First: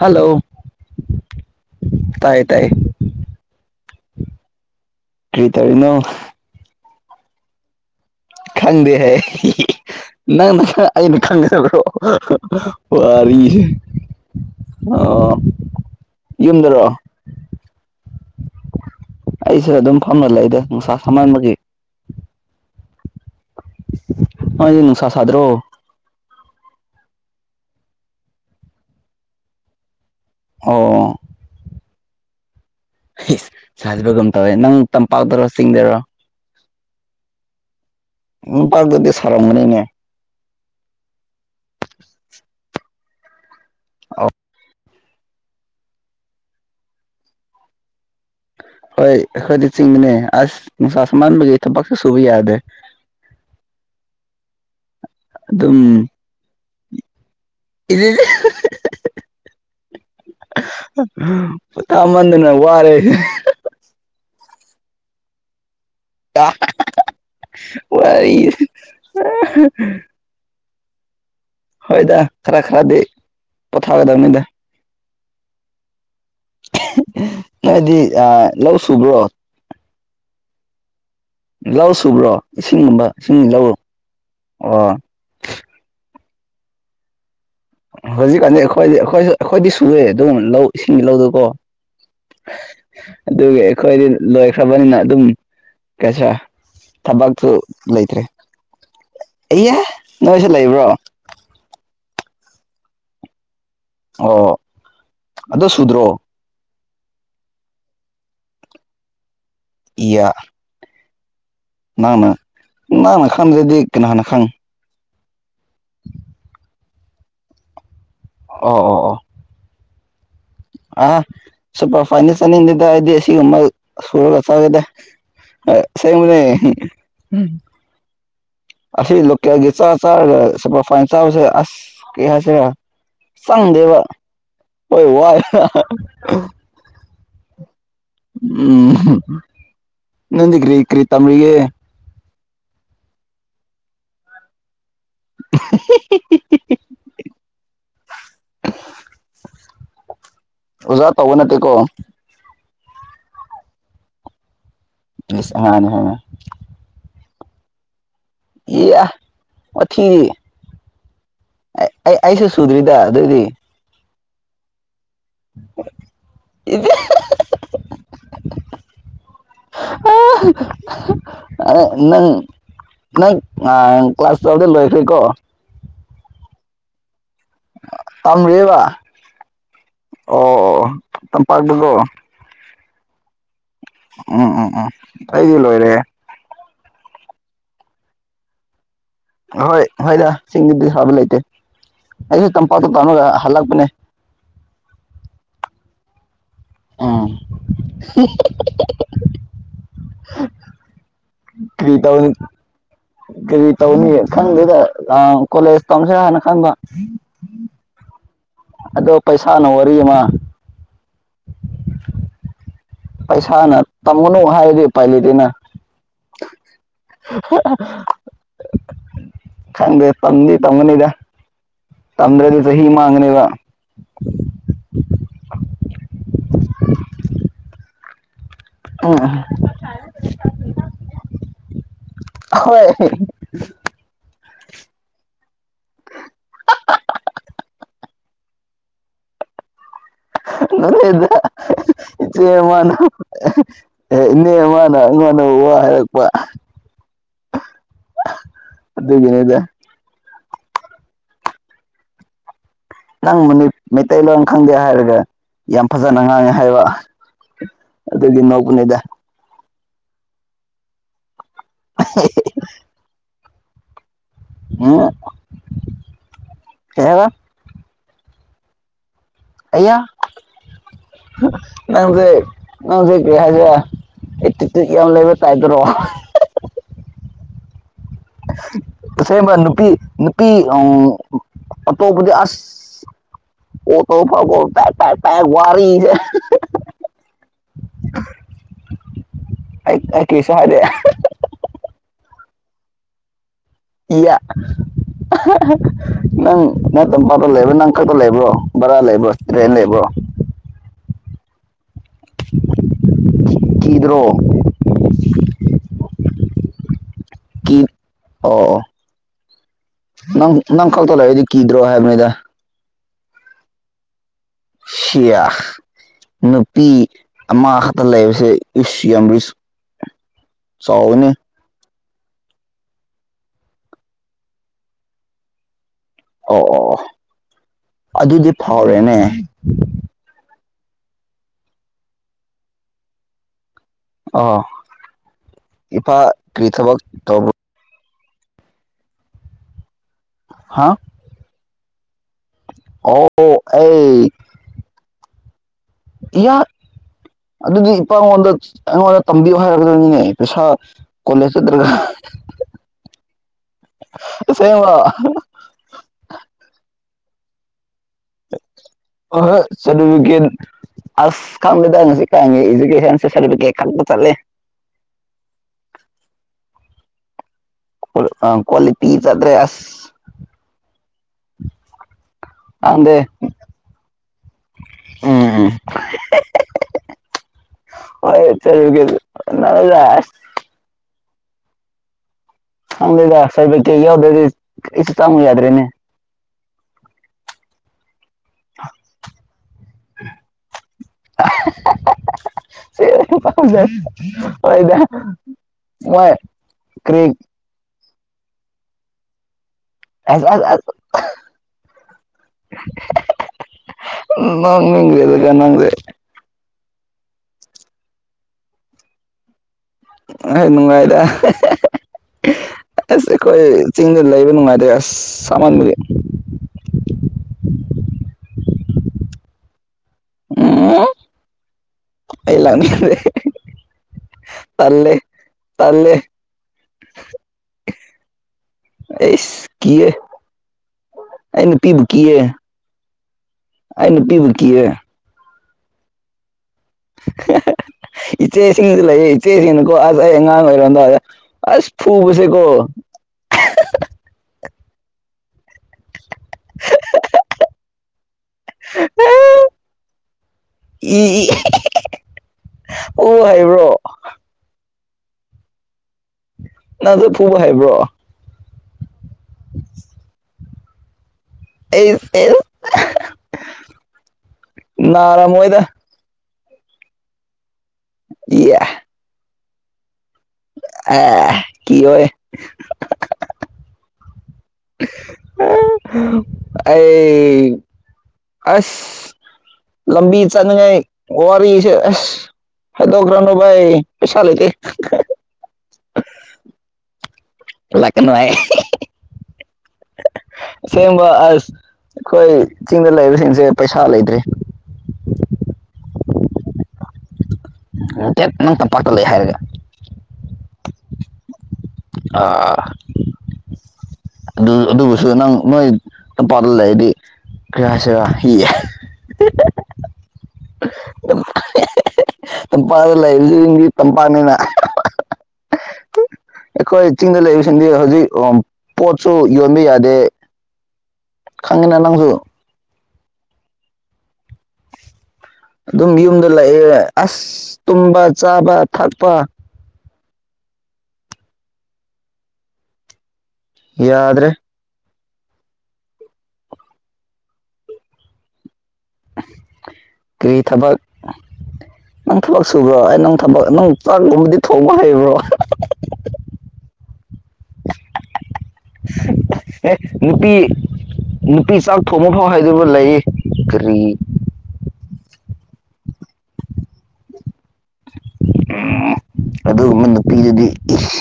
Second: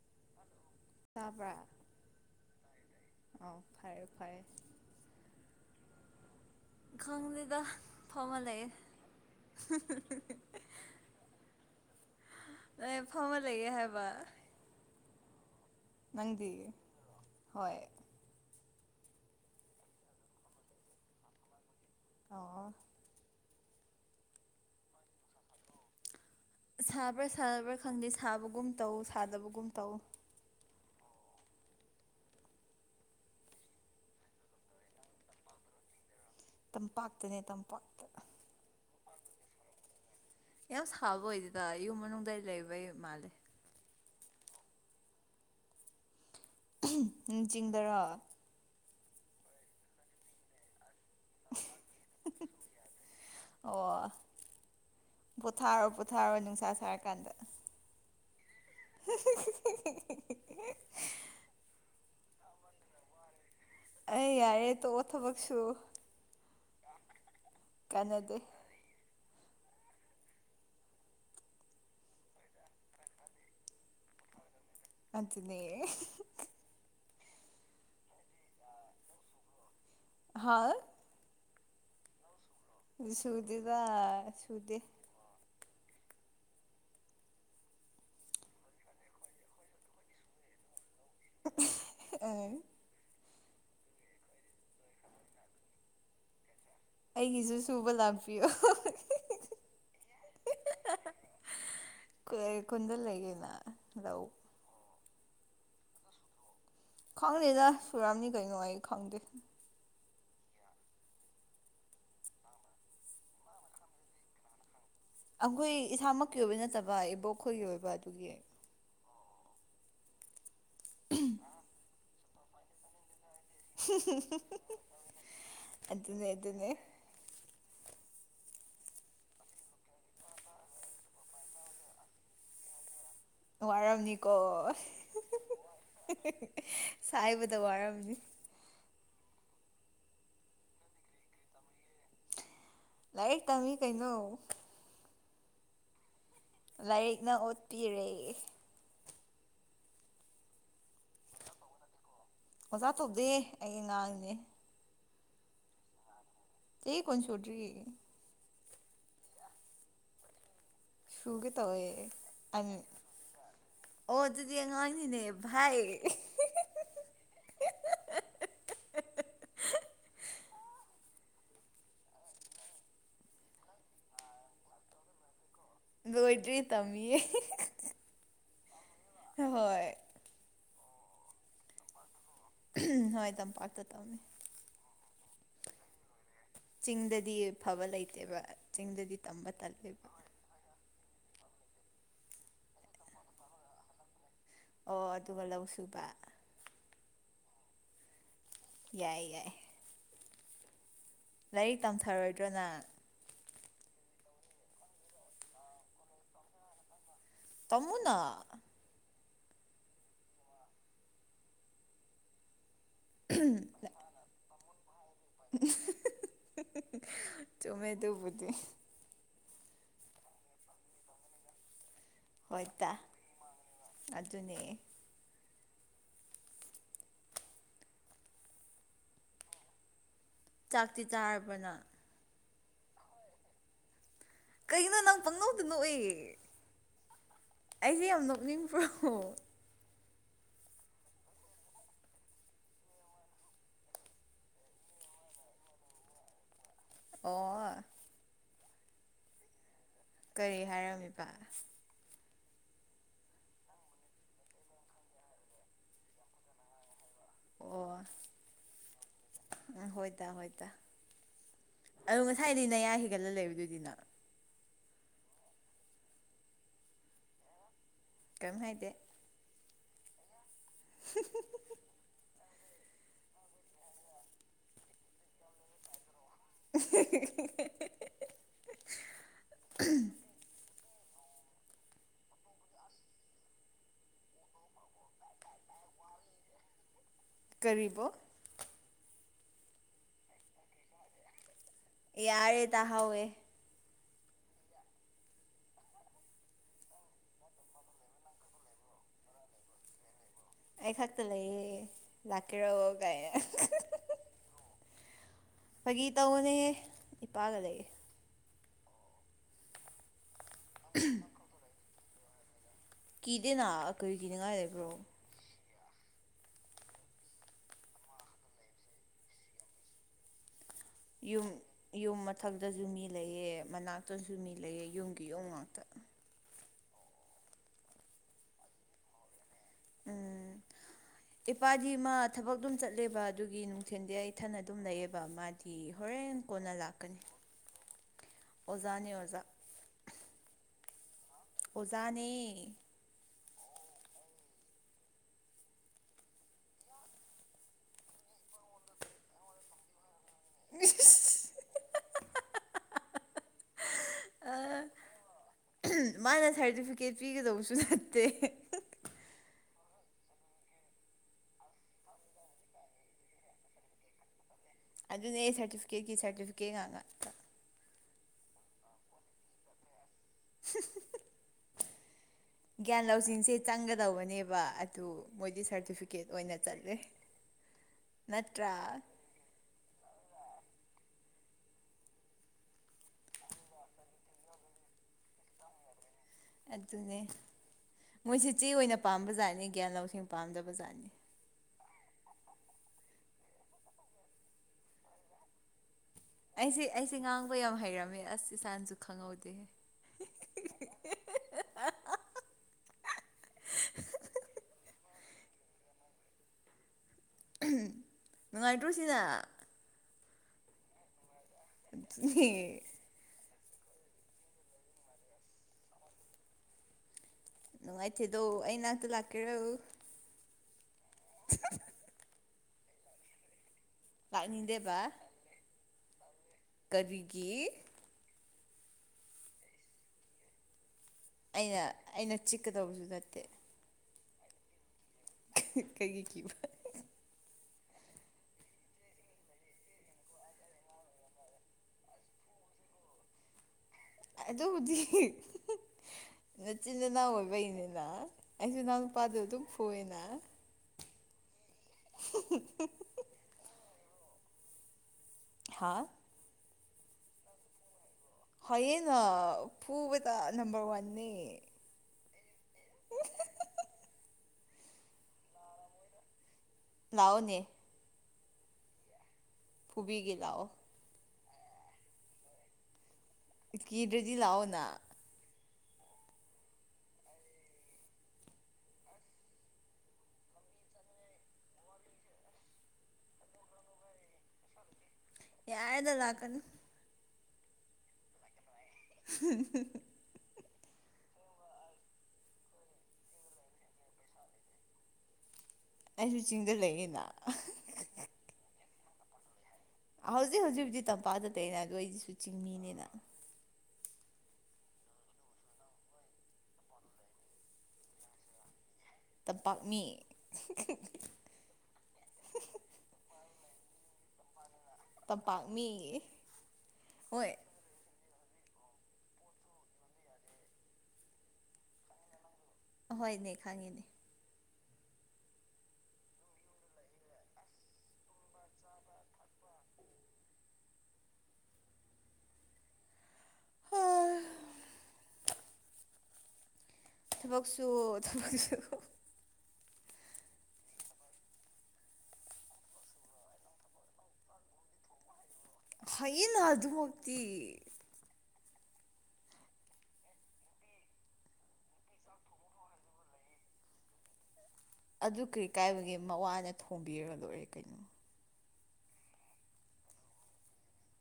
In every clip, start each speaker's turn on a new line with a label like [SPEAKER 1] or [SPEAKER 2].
[SPEAKER 1] Hello ꯇꯥꯏ ꯇꯥꯏ
[SPEAKER 2] ꯑꯥꯎ ꯐꯔꯦ ꯐꯔꯦ
[SPEAKER 1] ꯀ꯭ꯔꯤ ꯇꯧꯔꯤꯅꯣ
[SPEAKER 2] ꯈꯪꯗꯦꯗ ꯐꯝꯃ ꯂꯩꯌꯦ
[SPEAKER 1] ꯈꯪꯗꯦ ꯍꯦ ꯅꯪꯅ ꯈꯪꯉ ꯑꯩꯅ ꯈꯪꯒꯗꯕ꯭ꯔꯣ
[SPEAKER 2] ꯑꯦ ꯐꯝꯃ
[SPEAKER 1] ꯋꯥꯔꯤ
[SPEAKER 2] ꯂꯩꯌꯦ ꯍꯥꯏꯕ
[SPEAKER 1] ꯑꯣ
[SPEAKER 2] ꯅꯪꯗꯤ
[SPEAKER 1] ꯌꯨꯝꯗꯔꯣ
[SPEAKER 2] ꯍꯣꯏ
[SPEAKER 1] ꯑꯩꯁꯨ ꯑꯗꯨꯝ ꯐꯝꯂ ꯂꯩꯗ ꯅꯨꯡꯁꯥ ꯁꯃꯥꯟꯕꯒꯤ
[SPEAKER 2] ꯑꯣ
[SPEAKER 1] ꯑꯩ ꯅꯨꯡꯁꯥ ꯁꯥꯗ꯭ꯔꯣ
[SPEAKER 2] ꯁꯥꯕ꯭ꯔꯥ ꯁꯥꯗꯕ꯭ꯔꯥ ꯈꯪꯗꯦ ꯁꯥꯕꯒꯨꯝ ꯇꯧ ꯁꯥꯗꯕꯒꯨꯝ ꯇꯧ
[SPEAKER 1] ꯑꯣ ꯁꯥꯖꯕꯒꯨꯝ ꯇꯧꯋꯦ ꯅꯪ ꯇꯝꯄꯥꯛꯇꯔꯣ ꯆꯤꯡꯗꯔꯣ
[SPEAKER 2] ꯇꯝꯄꯥꯛꯇꯅꯦ ꯇꯝꯄꯥꯛꯇ
[SPEAKER 1] ꯇꯝꯄꯥꯛꯇꯗꯤ ꯁꯥꯔꯝ ꯒꯅꯤꯅꯦ
[SPEAKER 2] ꯌꯥꯝ ꯁꯥꯕ ꯑꯣꯏꯗꯦꯗ ꯌꯨꯝ ꯃꯅꯨꯡꯗ ꯂꯩꯕꯩ ꯃꯥꯂꯤ
[SPEAKER 1] ꯑꯧ
[SPEAKER 2] ꯅꯪ ꯆꯤꯡꯗꯔꯣ
[SPEAKER 1] ꯍꯣꯏ ꯑꯩꯈꯣꯏꯗꯤ ꯆꯤꯡꯕꯅꯦ ꯑꯁ ꯃꯅꯨꯡꯁꯥ ꯁ ꯃꯕꯒꯤ ꯊꯕꯛꯁꯦ ꯁꯨꯕ ꯌꯥꯗꯦ
[SPEAKER 2] ꯑꯣ ꯄꯣꯊꯥꯔꯣ ꯄꯣꯊꯥꯔꯣ ꯅꯨꯡꯁꯥ ꯁꯥꯔꯀꯥꯟꯗ
[SPEAKER 1] [unintelligible] ꯇꯥꯃꯟꯗꯅ ꯋꯥꯔꯦ
[SPEAKER 2] ꯑꯩ ꯌꯥꯔꯦ ꯇꯣꯛꯑꯣ ꯊꯕꯛ ꯁꯨ
[SPEAKER 1] [unintelligible]
[SPEAKER 2] ꯀꯥꯟꯅꯗꯦ
[SPEAKER 1] ꯋꯥꯔꯤ ꯍꯣꯏꯗ ꯈꯔ ꯈꯔꯗꯤ ꯄꯊꯥ ꯑꯣꯏꯗꯃꯤꯗ
[SPEAKER 2] ꯃꯆꯅꯦ
[SPEAKER 1] ꯅꯣꯏꯗꯤ ꯂꯧ ꯁꯨꯕ꯭ꯔꯣ
[SPEAKER 2] [unintelligible]
[SPEAKER 1] ꯂꯧ ꯁꯨꯕ꯭ꯔꯣ ꯏꯁꯤꯡꯒꯨꯝꯕ ꯏꯁꯤꯡ ꯂꯧꯔꯣ
[SPEAKER 2] ꯁꯨꯗꯦꯗ ꯁꯨꯗꯦ
[SPEAKER 1] ꯑꯣ ꯍꯧꯖꯤꯛꯀꯥꯟꯗꯤ ꯑꯩꯈꯣꯏꯗꯤ ꯑꯩꯈꯣꯏꯁꯨ ꯑꯩꯈꯣꯏꯗꯤ ꯁꯨꯔꯦ ꯑꯗꯨꯝ ꯂꯧ ꯏꯁꯤꯡꯒꯤ ꯂꯧꯗꯨꯀꯣ
[SPEAKER 2] [unintelligible]
[SPEAKER 1] ꯑꯗꯨꯒꯒꯤ ꯑꯩꯈꯣꯏꯗꯤ ꯂꯣꯏꯈ꯭ꯔꯕꯅꯤꯅ ꯑꯗꯨꯝ ꯀꯩꯁꯔ ꯊꯕꯛꯇꯨ
[SPEAKER 2] ꯑꯩꯒꯤꯁꯨ ꯁꯨꯕ
[SPEAKER 1] ꯂꯩꯇ꯭ꯔꯦ
[SPEAKER 2] ꯂꯥꯛꯄꯤꯌꯣ
[SPEAKER 1] ꯏꯍ ꯅꯣꯏꯁꯨ ꯂꯩꯕ꯭ꯔꯣ
[SPEAKER 2] ꯀꯨꯟꯗ ꯂꯩꯒꯦꯅ
[SPEAKER 1] ꯑꯣ ꯑꯗꯨ ꯁꯨꯗ꯭ꯔꯣ
[SPEAKER 2] ꯈꯪꯗꯦꯗ ꯁꯨꯔꯝꯅꯤ ꯀꯩꯅꯣ ꯍꯥꯏ ꯈꯪꯗꯦ
[SPEAKER 1] ꯏꯌꯥ ꯅꯪꯅ ꯅꯪꯅ ꯈꯪꯖꯦꯗꯤꯦ ꯀꯅ ꯍꯅ ꯈꯪ
[SPEAKER 2] ꯑꯩꯈꯣꯏ ꯏꯁꯥꯃꯛꯀꯤ ꯑꯣꯏꯕ ꯅꯠꯇꯕ ꯏꯕꯣꯛꯈꯣꯏꯒꯤ ꯑꯣꯏꯕ ꯑꯗꯨꯒꯤ
[SPEAKER 1] ꯑꯣ ꯑꯣ ꯑꯣ ꯑ ꯁꯄ ꯐꯥꯏꯅꯦꯜꯁꯗꯦ ꯁꯤꯒ ꯁꯨꯔꯒꯁ ꯀꯗ ꯁ
[SPEAKER 2] ꯑꯗꯨꯅꯦ
[SPEAKER 1] ꯃꯅꯦ
[SPEAKER 2] ꯑꯗꯨꯅꯦ
[SPEAKER 1] ꯑꯁꯤ ꯂꯣꯀꯦꯜꯒꯤ ꯆꯥ ꯆꯥꯔꯒ ꯁꯨꯄꯔ ꯐꯥꯏꯟ ꯆꯥꯕꯁꯦ ꯑꯁ ꯀꯩ ꯍꯥꯏꯁꯤꯔꯥ ꯆꯪꯗꯦꯕ
[SPEAKER 2] ꯋꯥꯔꯝꯅꯤꯀꯣ
[SPEAKER 1] ꯍꯣꯏ ꯋꯥꯏ
[SPEAKER 2] ꯁꯥꯏꯕꯗ ꯋꯥꯔꯝꯅꯤ
[SPEAKER 1] ꯎꯝ ꯅꯒ꯭ꯔꯤ ꯏ ꯀ꯭ꯔꯤ ꯇꯝꯒ
[SPEAKER 2] ꯂꯥꯏ ꯇꯝꯃꯤ ꯀꯩꯅ
[SPEAKER 1] ꯤ ꯊꯤꯛ ꯊꯤ ꯊꯤ
[SPEAKER 2] ꯂꯥꯏꯔꯤꯛꯅ ꯑꯣꯠꯄꯤꯔꯦ
[SPEAKER 1] ꯑꯣꯖꯥ ꯇꯧꯕ ꯅꯠꯇꯦꯀꯣ
[SPEAKER 2] ꯑꯣꯖꯥ ꯇꯧꯗꯦ ꯑꯩ ꯑꯉꯥꯡꯅꯦ
[SPEAKER 1] ꯍꯥꯏꯅꯦ
[SPEAKER 2] ꯑꯦ ꯀꯟ ꯆꯣꯗ꯭ꯔꯤ
[SPEAKER 1] ꯏ ꯑ ꯑꯣꯊꯤꯗꯤ
[SPEAKER 2] ꯁꯨꯒꯦ ꯇꯧꯋꯦ
[SPEAKER 1] ꯑꯩ ꯑꯩꯁꯨ ꯁꯨꯗ꯭ꯔꯤꯗ ꯑꯗꯨꯑꯣꯏꯗꯤ
[SPEAKER 2] ꯑꯣ ꯑꯗꯨꯗꯤ ꯑꯉꯥꯡꯅꯤꯅꯦ ꯚꯥꯏ
[SPEAKER 1] [unintelligible]
[SPEAKER 2] [unintelligible]
[SPEAKER 1] ꯑ ꯑ ꯅꯪ ꯅꯪ ꯀ꯭ꯂꯥꯁ ꯆꯧꯗꯤ ꯂꯣꯏꯈꯦꯀꯣ
[SPEAKER 2] ꯂꯣꯏꯗ꯭ꯔꯤ ꯇꯝꯃꯤꯌꯦ
[SPEAKER 1] ꯇꯝꯔꯤꯦꯕ
[SPEAKER 2] ꯍꯣꯏ
[SPEAKER 1] ꯑꯣ ꯇꯝꯄꯥꯛꯇꯗꯣ
[SPEAKER 2] ꯎ ꯍꯣꯏ ꯇꯝ ꯄꯥꯛ
[SPEAKER 1] ꯎꯝ ꯎꯝ ꯎꯝ ꯑꯩꯗꯤ ꯂꯣꯏꯔꯦ
[SPEAKER 2] ꯆꯤꯡꯗꯗꯤ ꯐꯕ ꯂꯩꯇꯦꯕ ꯆꯤꯡꯗꯗꯤ ꯇꯝꯕ
[SPEAKER 1] ꯑꯍꯣꯏ
[SPEAKER 2] ꯇꯜꯂꯦꯕ
[SPEAKER 1] ꯍꯣꯏꯗ ꯆꯤꯡꯗꯨꯗꯤ ꯁꯥꯕ ꯂꯩꯇꯦ ꯑꯩꯁꯨ ꯇꯝꯄꯥꯛꯇ ꯇꯧꯅꯒ ꯍꯜꯂꯛꯄꯅꯦ
[SPEAKER 2] ꯑꯣ ꯑꯗꯨꯒ ꯂꯧ ꯁꯨꯕ ꯌꯥꯏ ꯌꯥꯏ
[SPEAKER 1] [unintelligible]
[SPEAKER 2] ꯂꯥꯏꯔꯤꯛ
[SPEAKER 1] ꯊ꯭ꯔꯤ ꯊꯥꯎꯖꯟ
[SPEAKER 2] ꯇꯝꯊꯔꯣꯏꯗ꯭ꯔꯣ ꯅꯪ
[SPEAKER 1] ꯀꯔꯤ ꯇꯧꯅꯤ ꯈꯪꯗꯦꯗ ꯀꯣꯂꯦꯖ ꯇꯧꯁꯥ ꯍꯥꯏꯅ ꯈꯟꯕ
[SPEAKER 2] ꯇꯃꯨꯅ
[SPEAKER 1] ꯑꯗꯣ ꯄꯩꯁꯥꯅꯅꯨꯡ ꯋꯥꯔꯤ ꯑꯃ ꯄꯩꯁꯥꯅ ꯇꯝꯒꯅꯨ ꯍꯥꯏꯔꯗꯤ ꯄꯥꯏꯂꯤꯗꯅ
[SPEAKER 2] ꯆꯨꯝꯃꯦꯗꯨꯕꯨꯗꯤ
[SPEAKER 1] ꯈꯪꯗꯦ ꯇꯝꯗꯤ ꯇꯝꯒꯅꯤꯗ ꯇꯝꯗ꯭ꯔꯗꯤ ꯆꯍꯤ
[SPEAKER 2] ꯍꯣꯏꯇꯥ
[SPEAKER 1] ꯃꯥꯡꯒꯅꯤꯕ
[SPEAKER 2] ꯑꯗꯨꯅꯦ
[SPEAKER 1] ꯑ
[SPEAKER 2] ꯆꯥꯛꯇꯤ ꯇꯥꯔꯕ ꯅꯪ
[SPEAKER 1] ꯍꯣꯏ
[SPEAKER 2] ꯀꯩꯒꯤꯅꯣ ꯅꯪ ꯄꯪꯅꯣꯛꯇ ꯅꯣꯛꯏ ꯑꯩꯁꯦ ꯌꯥꯝ ꯅꯣꯛꯅꯤꯡꯕ꯭ꯔꯣ
[SPEAKER 1] ꯅꯠꯇꯦꯗ ꯏꯆꯦ ꯑꯃꯅ ꯑꯦ ꯏꯅꯦ ꯃꯥꯅ ꯑꯩꯉꯣꯟꯗ ꯋꯥ ꯍꯥꯏꯔꯛꯄ
[SPEAKER 2] ꯑꯣ
[SPEAKER 1] ꯑꯗꯨꯒꯤꯅꯤꯗ
[SPEAKER 2] ꯀꯔꯤ ꯍꯥꯏꯔꯝꯃꯤꯕ
[SPEAKER 1] ꯅꯪ ꯃꯩꯇꯩꯂꯣꯟ ꯈꯪꯗꯦ ꯍꯥꯏꯔꯒ ꯌꯥꯝ ꯐꯖꯅ ꯉꯥꯡꯉꯦ ꯍꯥꯏꯕ
[SPEAKER 2] ꯑꯣ
[SPEAKER 1] ꯑꯗꯨꯒꯤ ꯅꯣꯛꯄꯅꯦꯗ
[SPEAKER 2] ꯎꯝ ꯍꯣꯏ ꯇ ꯍꯣꯏ ꯇ ꯑꯣ ꯉꯁꯥꯏꯗꯤ ꯅꯌꯥꯏ ꯍꯒꯠꯂ ꯂꯩꯕꯗꯨꯣꯏꯗꯤꯅ
[SPEAKER 1] ꯎꯝ ꯀꯩꯕ
[SPEAKER 2] ꯀꯩꯝ ꯍꯥꯏꯗꯦ
[SPEAKER 1] ꯑꯌꯥ ꯅꯪꯁꯦ ꯅꯪꯁꯦ ꯀꯩ ꯍꯥꯏꯁꯤꯒꯦ ꯑꯦꯇꯤꯞꯇ ꯌꯥꯝ ꯂꯩꯕ ꯇꯥꯏꯞꯇꯨꯔꯣ
[SPEAKER 2] [inaudible]
[SPEAKER 1] ꯑꯁꯦꯡꯕ ꯅꯨꯄꯤ ꯅꯨꯄꯤ ꯑꯇꯣꯞꯄꯗꯤ ꯑꯁ [inaudible]
[SPEAKER 2] ꯀꯔꯤꯕꯣ
[SPEAKER 1] ꯑꯩ ꯀꯩꯁꯨ ꯍꯥꯏꯗꯦ
[SPEAKER 2] ꯌꯥꯔꯦ ꯇꯥꯍꯧꯋꯦ
[SPEAKER 1] ꯏꯌꯥ ꯅꯪ ꯅꯪ ꯇꯝꯄꯥꯛꯇ ꯂꯩꯕꯣ ꯅꯪꯈꯛꯇ ꯂꯩꯕꯣ ꯕꯔꯥ ꯂꯩꯕꯣ ꯔꯦꯟ ꯂꯩꯕꯣ
[SPEAKER 2] ꯑꯩ ꯈꯛꯇ ꯂꯩꯌꯦ ꯂꯥꯛꯀꯦꯔꯣ ꯀꯥꯏꯅ
[SPEAKER 1] ꯀꯤꯗ꯭ꯔꯣ
[SPEAKER 2] ꯐꯒꯤ ꯇꯧꯕꯅꯤꯍꯦ ꯏꯄꯥꯒ
[SPEAKER 1] ꯀꯤ
[SPEAKER 2] ꯂꯩꯌꯦ
[SPEAKER 1] ꯑꯣ ꯅꯪ ꯅꯪ ꯈꯛꯇ ꯂꯩꯥꯔꯗꯤ ꯀꯤꯗ꯭ꯔꯣ ꯍꯥꯏꯕꯅꯤꯗ
[SPEAKER 2] ꯀꯤꯗꯦꯅ ꯀꯔꯤ ꯀꯤꯅꯤꯉꯥꯏ ꯂꯩ
[SPEAKER 1] ꯁꯤꯌꯥ ꯅꯨꯄꯤ ꯑꯃꯈꯛꯇ ꯂꯩꯕꯁꯦ ꯏꯁ ꯌꯥꯝ ꯔꯤꯛꯁ
[SPEAKER 2] ꯌꯨꯝ ꯌꯨꯝ ꯃꯊꯛꯇꯁꯨ ꯃꯤ ꯂꯩꯑꯦ ꯃꯅꯥꯛꯇꯁꯨ ꯃꯤ ꯂꯩꯑꯦ ꯌꯨꯝꯒꯤ ꯌꯨꯝ ꯉꯥꯛꯇ
[SPEAKER 1] ꯑꯣ ꯑꯣ ꯑꯗꯨꯗꯤ ꯐꯥꯔꯦꯅꯦ
[SPEAKER 2] ꯎꯝ ꯏꯄꯥꯗꯤ ꯃꯥ ꯊꯕꯛ ꯑꯗꯨꯝ ꯆꯠꯂꯦꯕ ꯑꯗꯨꯒꯤ ꯊꯤꯟꯗꯤ ꯑꯩ ꯊꯟꯅ
[SPEAKER 1] ꯑꯣ
[SPEAKER 2] ꯑꯗꯨꯝ ꯂꯩꯑꯦꯕ ꯃꯥꯗꯤ
[SPEAKER 1] ꯏꯄꯥ
[SPEAKER 2] ꯍꯣꯔꯦꯟ
[SPEAKER 1] ꯀꯔꯤ
[SPEAKER 2] ꯀꯣꯟꯅ
[SPEAKER 1] ꯊꯕꯛ
[SPEAKER 2] ꯂꯥꯛꯀꯅꯤ
[SPEAKER 1] ꯇꯧꯕ꯭ꯔꯣ
[SPEAKER 2] ꯑꯣꯖꯥꯅꯤ ꯑꯣꯖꯥ
[SPEAKER 1] ꯍꯥ
[SPEAKER 2] ꯑꯣꯖꯥꯅꯦ
[SPEAKER 1] ꯑꯣ ꯑꯩ ꯏꯌꯥ ꯑꯗꯨꯗꯤ ꯏꯄꯥꯉꯣꯟꯗ ꯑꯩꯉꯣꯟꯗ ꯇꯝꯕꯤꯌꯨ ꯍꯥꯏꯒꯗꯕꯅꯤꯅꯦ [inaudible]
[SPEAKER 2] ꯑ ꯃꯥꯅ ꯁꯥꯔꯇꯤꯐꯤꯀꯦꯠ ꯄꯤꯒꯗꯧꯕꯁꯨ ꯅꯠꯇꯦ
[SPEAKER 1] ꯑ ꯁꯔꯇꯤꯐꯤꯀꯦꯠ ꯑꯁ ꯈꯪꯗꯦꯗ ꯍꯧꯖꯤꯛꯀꯥꯟ ꯁꯔꯇꯤꯐꯤꯀꯦꯠ ꯈꯛꯇ ꯈꯜꯂꯦ
[SPEAKER 2] ꯑꯗꯨꯅꯦ ꯁꯥꯔꯇꯤꯐꯤꯀꯦꯠꯀꯤ ꯁꯥꯔꯇꯤꯐꯤꯀꯦꯠ ꯉꯥꯛꯇ
[SPEAKER 1] ꯀ꯭ꯋꯥꯂꯤꯇꯤ ꯆꯥꯗ꯭ꯔꯦ ꯑꯁ
[SPEAKER 2] ꯍ ꯒ꯭ꯌꯥꯟ
[SPEAKER 1] ꯈꯪꯗꯦ
[SPEAKER 2] ꯂꯧꯁꯤꯡꯁꯦ ꯆꯪꯒꯗꯧꯕꯅꯦꯕ ꯑꯗꯨ ꯃꯣꯏꯗꯤ
[SPEAKER 1] ꯎꯝ
[SPEAKER 2] ꯁꯥꯔꯇꯤꯐꯤꯀꯦꯠ ꯑꯣꯏꯅ ꯆꯠꯂꯦ ꯅꯠꯇ꯭ꯔꯥ
[SPEAKER 1] [inaudible] ꯈꯪꯗꯦꯗ ꯁ꯭ꯔꯕꯩ ꯇꯦꯔꯤꯌꯥ ꯕꯦꯔꯤꯑꯦꯠ ꯑꯩꯁꯨ ꯆꯥꯡꯉꯨ ꯌꯥꯗ꯭ꯔꯦꯅꯦ
[SPEAKER 2] ꯑꯗꯨꯅꯦ ꯃꯣꯏꯁꯦ ꯆꯦ ꯑꯣꯏꯅ ꯄꯥꯝꯕ ꯖꯥꯠꯅꯤ ꯒ꯭ꯌꯥꯟ ꯂꯧꯁꯤꯡ ꯄꯥꯝꯗꯕꯖꯥꯠꯅꯤ
[SPEAKER 1] [unintelligible] ꯆꯦ ꯑꯣꯏꯅ ꯄꯥꯝꯕꯖꯥꯠꯅꯤ ꯍꯣꯏꯗ ꯍꯣꯏ
[SPEAKER 2] ꯑꯩꯁꯦ ꯑꯩꯁꯦ ꯉꯥꯡꯕ ꯌꯥꯝ ꯍꯩꯔꯝꯃꯦ ꯑꯁ ꯏꯁꯥꯅꯁꯨ ꯈꯪꯍꯧꯗꯦ
[SPEAKER 1] ꯑꯁ ꯑꯁ‌ ꯑꯠ ꯃꯡꯅꯤꯡꯗꯦꯗ ꯅꯪꯗꯤ
[SPEAKER 2] ꯅꯨꯡꯉꯥꯏꯇ꯭ꯔꯣ ꯁꯤꯅ
[SPEAKER 1] ꯅꯨꯡꯉꯥꯏ ꯅꯨꯡꯉꯥꯏꯗ
[SPEAKER 2] ꯑꯗꯨꯅꯦ
[SPEAKER 1] ꯑꯁ ꯑꯩꯈꯣꯏ ꯆꯤꯡꯗ ꯂꯩꯕ ꯅꯨꯡꯉꯥꯏꯇꯦ ꯑꯁ ꯁꯥꯃꯟꯕꯒꯤ
[SPEAKER 2] ꯅꯨꯡꯉꯥꯏꯇꯦꯗꯣ ꯑꯩ ꯅꯥꯛꯇ ꯂꯥꯛꯀꯦꯔꯣ
[SPEAKER 1] ꯎꯝ ꯑꯩ ꯂꯥꯛꯅꯤꯡꯗꯦ
[SPEAKER 2] ꯂꯥꯛꯅꯤꯡꯗꯦꯕ
[SPEAKER 1] ꯇꯜꯂꯦ ꯇꯜꯂꯦ
[SPEAKER 2] ꯀꯔꯤꯒꯤ
[SPEAKER 1] ꯑꯩꯁ ꯀꯤꯌꯦ ꯑꯩ ꯅꯨꯄꯤꯕꯨ ꯀꯤꯌꯦ
[SPEAKER 2] ꯀꯗꯧꯕꯖꯨ ꯅꯠꯇꯦ
[SPEAKER 1] ꯑꯩ ꯅꯨꯄꯤꯕꯨ ꯀꯤꯔꯦ
[SPEAKER 2] ꯀꯩꯒꯤ ꯀꯤꯕ
[SPEAKER 1] [unintelligible] ꯏꯆꯦꯁꯤꯡꯖꯨ ꯂꯩꯌꯦ ꯏꯆꯦꯁꯤꯡꯅꯀꯣ ꯑꯁ ꯑꯩ ꯑꯉꯥꯡ ꯑꯣꯏꯔꯣꯝꯗꯥꯏꯗ ꯑꯁ ꯐꯨꯕꯁꯦꯀꯣ
[SPEAKER 2] ꯑꯗꯨꯕꯨꯗꯤ ꯅꯆꯤꯟ ꯅꯅꯥꯎ ꯑꯣꯏꯕꯩꯅꯤꯅ ꯑꯩꯁꯨ ꯏꯅꯥꯎ ꯅꯨꯄꯥꯗꯣ ꯑꯗꯨꯝ ꯐꯨꯑꯦꯅ
[SPEAKER 1] ꯏ ꯏ ꯏ
[SPEAKER 2] [unintelligible]
[SPEAKER 1] ꯑꯣ ꯍꯥꯏꯕ꯭ꯔꯣ
[SPEAKER 2] ꯍꯥꯥ
[SPEAKER 1] ꯅꯪꯁꯨ ꯐꯨꯕ ꯍꯩꯕ꯭ꯔꯣ
[SPEAKER 2] ꯍꯩꯌꯦꯟꯅ ꯐꯨꯕꯗ ꯅꯝꯕ꯭ꯔ ꯋꯥꯟꯅꯦ
[SPEAKER 1] ꯑꯦꯁ ꯑꯦꯜ ꯅꯥꯔꯝꯃꯣꯏꯗ
[SPEAKER 2] ꯂꯥꯎꯑꯣꯅꯦ
[SPEAKER 1] ꯏꯌꯥ
[SPEAKER 2] ꯐꯨꯕꯤꯒꯦ ꯂꯥꯛꯑꯣ
[SPEAKER 1] ꯑꯥꯏ ꯀꯤꯑꯣꯑꯦ
[SPEAKER 2] ꯀꯤꯗ꯭ꯔꯗꯤ ꯂꯥꯛꯑꯣꯅ
[SPEAKER 1] ꯑꯩ ꯑꯁ ꯂꯝꯕꯤ ꯆꯠꯅꯉꯥꯏ ꯋꯥꯔꯤꯁꯦ ꯑꯁ ꯍꯩꯗꯧꯒ꯭ꯔꯝꯅꯣ ꯚꯥꯏ ꯄꯩꯁꯥ ꯂꯩꯇꯦ
[SPEAKER 2] ꯌꯥꯔꯦꯗ ꯂꯥꯛꯀꯅꯨ
[SPEAKER 1] ꯂꯥꯛꯀꯅꯨ ꯍꯥꯏ
[SPEAKER 2] [unintelligible]
[SPEAKER 1] ꯑꯁꯦꯡꯕ ꯑꯁ ꯑꯩꯈꯣꯏ ꯆꯤꯡꯗ ꯂꯩꯕꯁꯤꯡꯁꯦ ꯄꯩꯁꯥ ꯂꯩꯇ꯭ꯔꯦ
[SPEAKER 2] ꯑꯩꯁꯨ ꯆꯤꯡꯗ ꯂꯩꯌꯦꯅ
[SPEAKER 1] ꯗꯦꯠ ꯅꯪ ꯇꯝꯄꯥꯛꯇ ꯂꯩ ꯍꯥꯏꯔꯒ
[SPEAKER 2] ꯍꯧꯖꯤꯛ ꯍꯧꯖꯤꯛꯄꯨꯗꯤ ꯇꯝꯄꯥꯛꯇ ꯇꯩꯅ ꯑꯗꯣ ꯑꯩꯒꯤꯁꯨ ꯆꯤꯡꯃꯤꯅꯦꯅ
[SPEAKER 1] ꯑꯗꯨ ꯑꯗꯨꯕꯨꯁꯨ ꯅꯪ ꯅꯣꯏ ꯇꯝꯄꯥꯛꯗ ꯂꯩꯔꯗꯤ ꯀꯔꯤ ꯍꯥꯏꯁꯤꯔꯥ ꯍꯤꯌꯦ
[SPEAKER 2] ꯇꯝꯄꯥꯛ ꯃꯤ
[SPEAKER 1] ꯑꯗꯨꯝ ꯇꯝꯄꯥꯛꯗ ꯂꯩꯕꯖꯤꯡꯗꯤ ꯇꯝꯄꯥꯛꯅꯤꯅ
[SPEAKER 2] ꯇꯝꯄꯥꯛ ꯃꯤ
[SPEAKER 1] ꯑꯩꯈꯣꯏ ꯆꯤꯡꯗ ꯂꯩꯕꯁꯤꯡꯗꯤ ꯍꯧꯖꯤꯛ ꯑꫭꯝ ꯄꯣꯠꯁꯨ ꯌꯣꯟꯕ ꯌꯥꯗꯦ꯫ ꯈꯪꯏꯅ ꯅꯪꯁꯨ꯫
[SPEAKER 2] ꯑꯍꯣꯏꯅꯦ ꯈꯪꯉꯤꯅꯦ꯫
[SPEAKER 1] ꯑꯗꯨꯝ ꯌꯨꯝꯗ ꯂꯥꯩꯑꯦ ꯑꯁ ꯇꯨꯝꯕ ꯆꯥꯕ ꯊꯛꯄ꯫ ꯌꯥꯗ꯭ꯔꯦ꯫
[SPEAKER 2] ꯊꯕꯛꯁꯨ ꯊꯕꯛꯁꯨ
[SPEAKER 1] ꯀꯔꯤ ꯊꯕꯛ꯫ ꯅꯪ ꯊꯕꯛ ꯁꯨꯕ꯭ꯔꯣ ꯑꯩ ꯅꯪ ꯊꯕꯛ ꯅꯪ ꯆꯥꯛꯀꯨꯝꯕꯗꯤ ꯊꯣꯡꯕ ꯍꯩꯕ꯭ꯔꯣ꯫
[SPEAKER 2] ꯍꯩꯌꯦꯅ ꯑꯗꯨꯃꯛꯇꯤ꯫
[SPEAKER 1] ꯑꯦ ꯅꯨꯄꯤ ꯅꯨꯄꯤ ꯆꯥꯛ ꯊꯣꯡꯕ ꯐꯥꯎ ꯍꯥꯏꯗꯕ ꯂꯩꯌꯦ ꯀꯔꯤ꯫
[SPEAKER 2] ꯑꯗꯨ ꯀꯔꯤ ꯀꯥꯏꯔꯒꯦ ꯃꯋꯥꯅ ꯊꯣꯡꯕꯤꯔ ꯂꯣꯏꯔꯦ ꯀꯩꯅꯣ꯫
[SPEAKER 1] ꯎꯝ ꯑꯗꯨꯒꯨꯝꯕ ꯅꯨꯄꯤꯗꯨꯗꯤ ꯏꯁ꯫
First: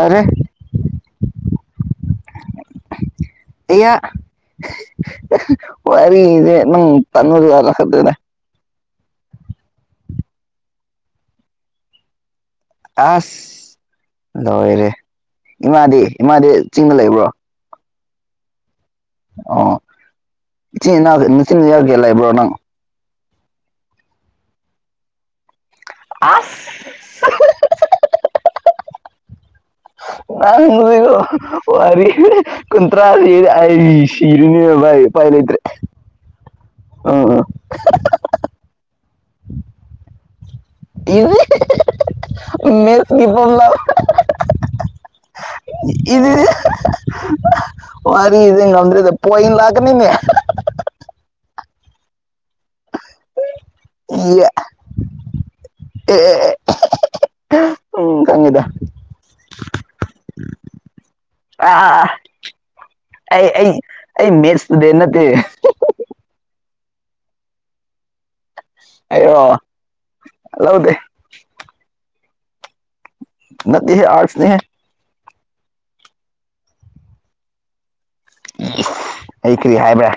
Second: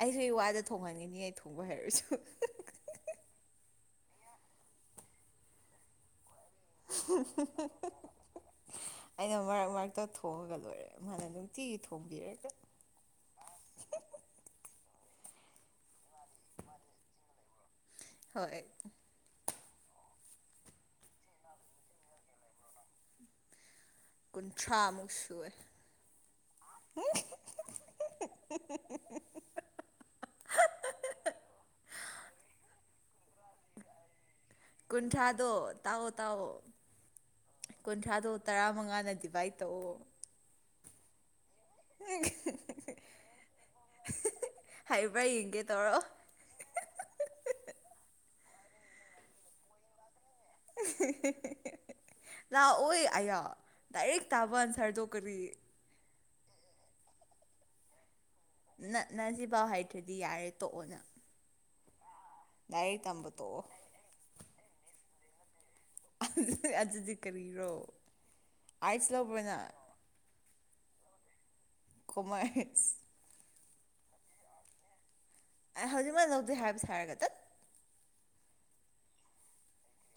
[SPEAKER 2] ꯑꯩꯁꯨ ꯏꯋꯥꯗ ꯊꯣꯡꯍꯟꯒꯅꯤ ꯑꯩ ꯊꯣꯡꯕ ꯍꯩꯔꯁꯨ꯫
[SPEAKER 1] ꯑꯌꯥ ꯋꯥꯔꯤꯔꯤꯗꯤ꯫ [inaudible]
[SPEAKER 2] ꯑꯩꯅ ꯃꯔꯛ ꯃꯔꯛꯇ ꯊꯣꯡꯉꯒ ꯂꯣꯏꯔꯦ ꯃꯥꯅ ꯅꯨꯡꯇꯤꯒꯤ ꯊꯣꯡꯕꯤꯔꯒ꯫
[SPEAKER 1] ꯑꯁ ꯂꯣꯏꯔꯦ ꯏꯃꯥꯗꯤ ꯏꯃꯥꯗꯤ ꯆꯤꯡꯗ ꯂꯩꯕ꯭ꯔꯣ꯫
[SPEAKER 2] ꯍꯣꯏ꯫
[SPEAKER 1] ꯑꯣ ꯏꯆꯤꯟ ꯏꯅꯥꯎ ꯃꯆꯤꯟ ꯅꯅꯥꯎ ꯀꯌꯥ ꯂꯏꯕ꯭ꯔꯣ ꯅꯪ꯫
[SPEAKER 2] ꯀꯨꯟꯊ꯭ꯔꯥꯃꯨꯛ ꯁꯨꯑꯦ꯫
[SPEAKER 1] ꯑꯥꯁ꯫
[SPEAKER 2] [unintelligible]
[SPEAKER 1] [inaudible] ꯑꯩ ꯁꯤꯔꯅꯤ ꯕꯥꯏ ꯎꯄꯥꯏ
[SPEAKER 2] ꯀꯨꯟꯊ꯭ꯔꯥꯗꯣ
[SPEAKER 1] ꯂꯩꯇ꯭ꯔꯦ
[SPEAKER 2] ꯇꯥꯛꯑꯣ ꯇꯥꯛꯑꯣ
[SPEAKER 1] ꯑ꯫
[SPEAKER 2] ꯀꯨꯟꯊ꯭ꯔꯥꯗꯣ ꯇꯔꯥꯃꯉꯥꯅ ꯗꯤꯚꯥꯏꯠ ꯇꯧꯑꯣ꯫
[SPEAKER 1] [unintelligible] ꯃꯦꯊꯁꯀꯤ ꯐꫭꯔꯝꯂꯥ
[SPEAKER 2] [unintelligible] ꯍꯥꯏꯕ꯭ꯔꯥ ꯌꯦꯡ
[SPEAKER 1] [unintelligible] ꯋꯥꯔꯤꯗꯤ ꯉꯗ꯭ꯔꯗ ꯄꫭꯏꯟ ꯂꯥꯛꯀꯅꯤꯅꯦ꯫
[SPEAKER 2] [unintelligible] ꯂꯥꯛꯑꫭꯏ꯫ ꯑꯌꯥ ꯗꯥꯏꯔꯦꯛ ꯇꯥꯕ ꯑꯟꯁꯔꯗꫭ ꯀꯔꯤ꯫
[SPEAKER 1] [unintelligible] ꯈꯪꯉꯤꯗ꯫
[SPEAKER 2] ꯅ ꯅꯁꯤꯐꯥꯎ ꯍꯥꯏꯇ꯭ꯔꯗꯤ ꯌꯥꯔꯦ ꯇꯣꯛꯑꯣ ꯅꯪ꯫
[SPEAKER 1] ꯑꯥ
[SPEAKER 2] ꯂꯥꯏꯔꯤꯛ ꯇꯝꯕ
[SPEAKER 1] ꯑꯩ
[SPEAKER 2] ꯇꯣꯛꯑꯣ꯫
[SPEAKER 1] ꯑꯩ ꯑꯩ ꯃꯦꯊꯁ ꯁ꯭ꯇꯨꯗꯦꯟ ꯅꯠꯇꯦ꯫
[SPEAKER 2] ꯑꯗꯨꯗꯤ ꯀꯔꯤꯔꯣ꯫ ꯑꯥꯔꯠꯁ ꯂꯧꯕ꯭ꯔ
[SPEAKER 1] ꯑꯩꯔꯣ
[SPEAKER 2] ꯅꯪ
[SPEAKER 1] ꯂꯧꯗꯦ꯫
[SPEAKER 2] ꯈꫭꯃꯥꯏ
[SPEAKER 1] ꯅꯠꯇꯦꯍꯦ ꯑꯔꯠꯁꯅꯦꯍꯦ꯫
[SPEAKER 2] ꯑꯦ ꯍꯧꯖꯤꯛ ꯃꯛ ꯂꯧꯗꯦ ꯍꯥꯏꯕ ꯁꯥꯔꯒ ꯇꯠ꯫
[SPEAKER 1] ꯑꯩ ꯀꯔꯤ ꯍꯥꯏꯕ꯭ꯔꯥ꯫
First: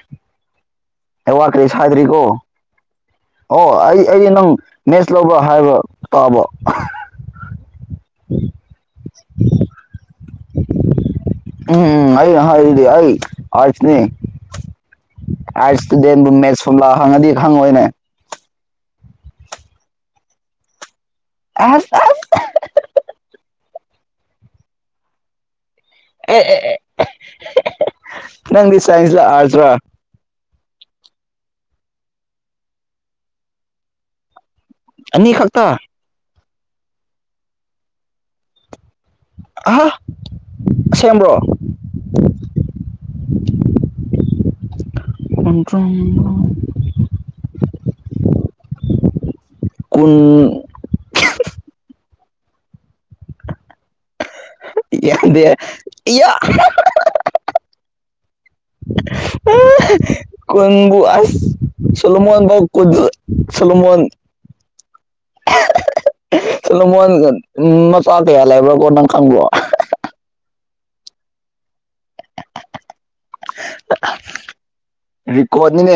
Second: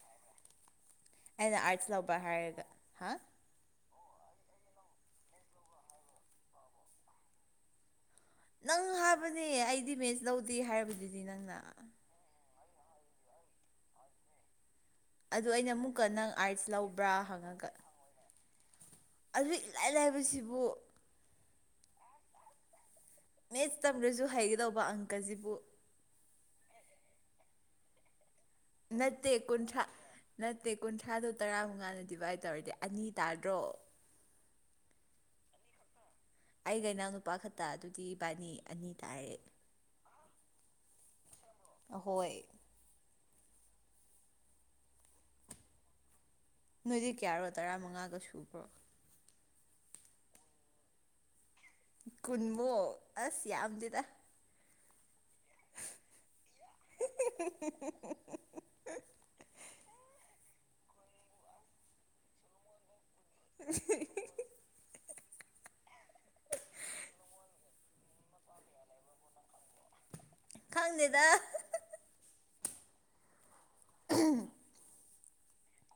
[SPEAKER 1] ꯑꯩ ꯋꯥ
[SPEAKER 2] ꯑꯩꯅ
[SPEAKER 1] ꯀꯔꯤꯁꯨ
[SPEAKER 2] ꯑꯥꯔꯠꯁ ꯂꯧꯕ꯭ꯔ
[SPEAKER 1] ꯍꯥꯏꯗ꯭ꯔꯤꯀꯣ
[SPEAKER 2] ꯍꯥꯏꯔꯒ ꯍꯥ
[SPEAKER 1] ꯑꯣ ꯑꯩ ꯑꯩ ꯅꯪ ꯃꯦꯠꯁ ꯂꯧꯕ꯭ꯔ ꯍꯥꯏꯕ ꯇꯥꯕ꯫
[SPEAKER 2] ꯅꯪ ꯍꯥꯕꯅꯦ ꯑꯩꯗꯤ ꯃꯦꯊꯁ ꯂꯧꯗꯦ ꯍꯥꯏꯔꯕꯗꯨꯗꯤ ꯅꯪꯅ꯫
[SPEAKER 1] ꯎꯝ ꯎꯝ ꯑꯩꯅ ꯍꯥꯏꯗꯤ ꯑꯩ ꯑꯥꯔꯠꯁꯅꯤ
[SPEAKER 2] ꯑꯗꯨ ꯑꯩꯅ
[SPEAKER 1] ꯑꯥꯔꯁ
[SPEAKER 2] ꯑꯃꯨꯛꯀ
[SPEAKER 1] ꯁ꯭ꯇꯨꯗꯦꯟꯕꯨ
[SPEAKER 2] ꯅꯪ
[SPEAKER 1] ꯃꯦꯊꯁ
[SPEAKER 2] ꯑꯥꯔꯠꯁ
[SPEAKER 1] ꯐꫭꯔꯝꯂꯥ
[SPEAKER 2] ꯂꯧꯕ꯭ꯔꯥ
[SPEAKER 1] ꯍꯪꯉꯗꯤ
[SPEAKER 2] ꯍꯪꯉꯒ
[SPEAKER 1] ꯈꯪꯉꯣꯏꯅꯦ꯫
[SPEAKER 2] ꯑꯗꯨ ꯏꯂꯥꯏ ꯂꯥꯏꯕꯁꯤꯕꯨ꯫
[SPEAKER 1] [unintelligible]
[SPEAKER 2] ꯃꯦꯠꯁ ꯇꯝꯗ꯭ꯔꯁꯨ ꯍꯩꯒꯗꯧꯕ ꯑꯪꯀꯁꯤꯕꯨ꯫
[SPEAKER 1] ꯅꯪꯗꯤ ꯁꯥꯏꯟꯁꯂ
[SPEAKER 2] ꯅꯠꯇꯦ
[SPEAKER 1] ꯑꯔꯁꯂ
[SPEAKER 2] ꯀꯨꯟꯊ꯭ꯔꯥ ꯅꯠꯇꯦ ꯀꯨꯟꯊ꯭ꯔꯥꯗꯣ ꯇꯔꯥꯃꯨꯉꯥꯟꯅ ꯗꯤꯚꯥꯏꯠ ꯇꯧꯔꯗꯤ ꯑꯅꯤ ꯇꯥꯗ꯭ꯔꯣ
[SPEAKER 1] ꯑꯅꯤ ꯈꯛꯇ
[SPEAKER 2] ꯑꯩꯒ ꯏꯅꯥꯎ ꯅꯨꯄꯥ ꯈꯛꯇ ꯑꯗꯨꯗꯤ ꯕꯥꯅꯤ ꯑꯅꯤ ꯇꯥꯔꯦ
[SPEAKER 1] ꯑꯍ ꯁꯦꯝꯕ꯭ꯔꯣ
[SPEAKER 2] ꯑꯍꯣꯏ
[SPEAKER 1] ꯀꯟꯇ꯭ꯔꯣ
[SPEAKER 2] ꯅꯣꯏꯗꯤ ꯀꯌꯥꯔꯣ ꯇꯔꯥꯃꯉꯥꯒ ꯁꯨꯕ꯭ꯔꯣ
[SPEAKER 1] ꯀꯨꯟ
[SPEAKER 2] ꯀꯨꯟꯃꯣꯛ ꯑꯁ ꯌꯥꯝꯗꯦꯗ
[SPEAKER 1] ꯌꯥꯗꯦ ꯏ
[SPEAKER 2] ꯍꯨ ꯍꯨ ꯍꯨ
[SPEAKER 1] ꯀꯟꯕꯨꯨ ꯑꯁ ꯆꯂꯃꯣꯟꯕꯥꯎ ꯀꯨꯗ ꯁꯂꯣꯃꯣꯟ ꯆꯂꯣ ꯃꯣꯏ ꯅꯆꯥ ꯀꯩꯌꯥꯜ ꯂꯩꯕ꯭ꯔꯥ ꯀꯣ ꯅꯪ ꯈꯪꯕ꯭ꯔꯣ
[SPEAKER 2] ꯈꯪꯗꯦꯗ ꯎꯝ
[SPEAKER 1] ꯔꯤꯀꯣꯔꯠꯅꯤꯅꯦ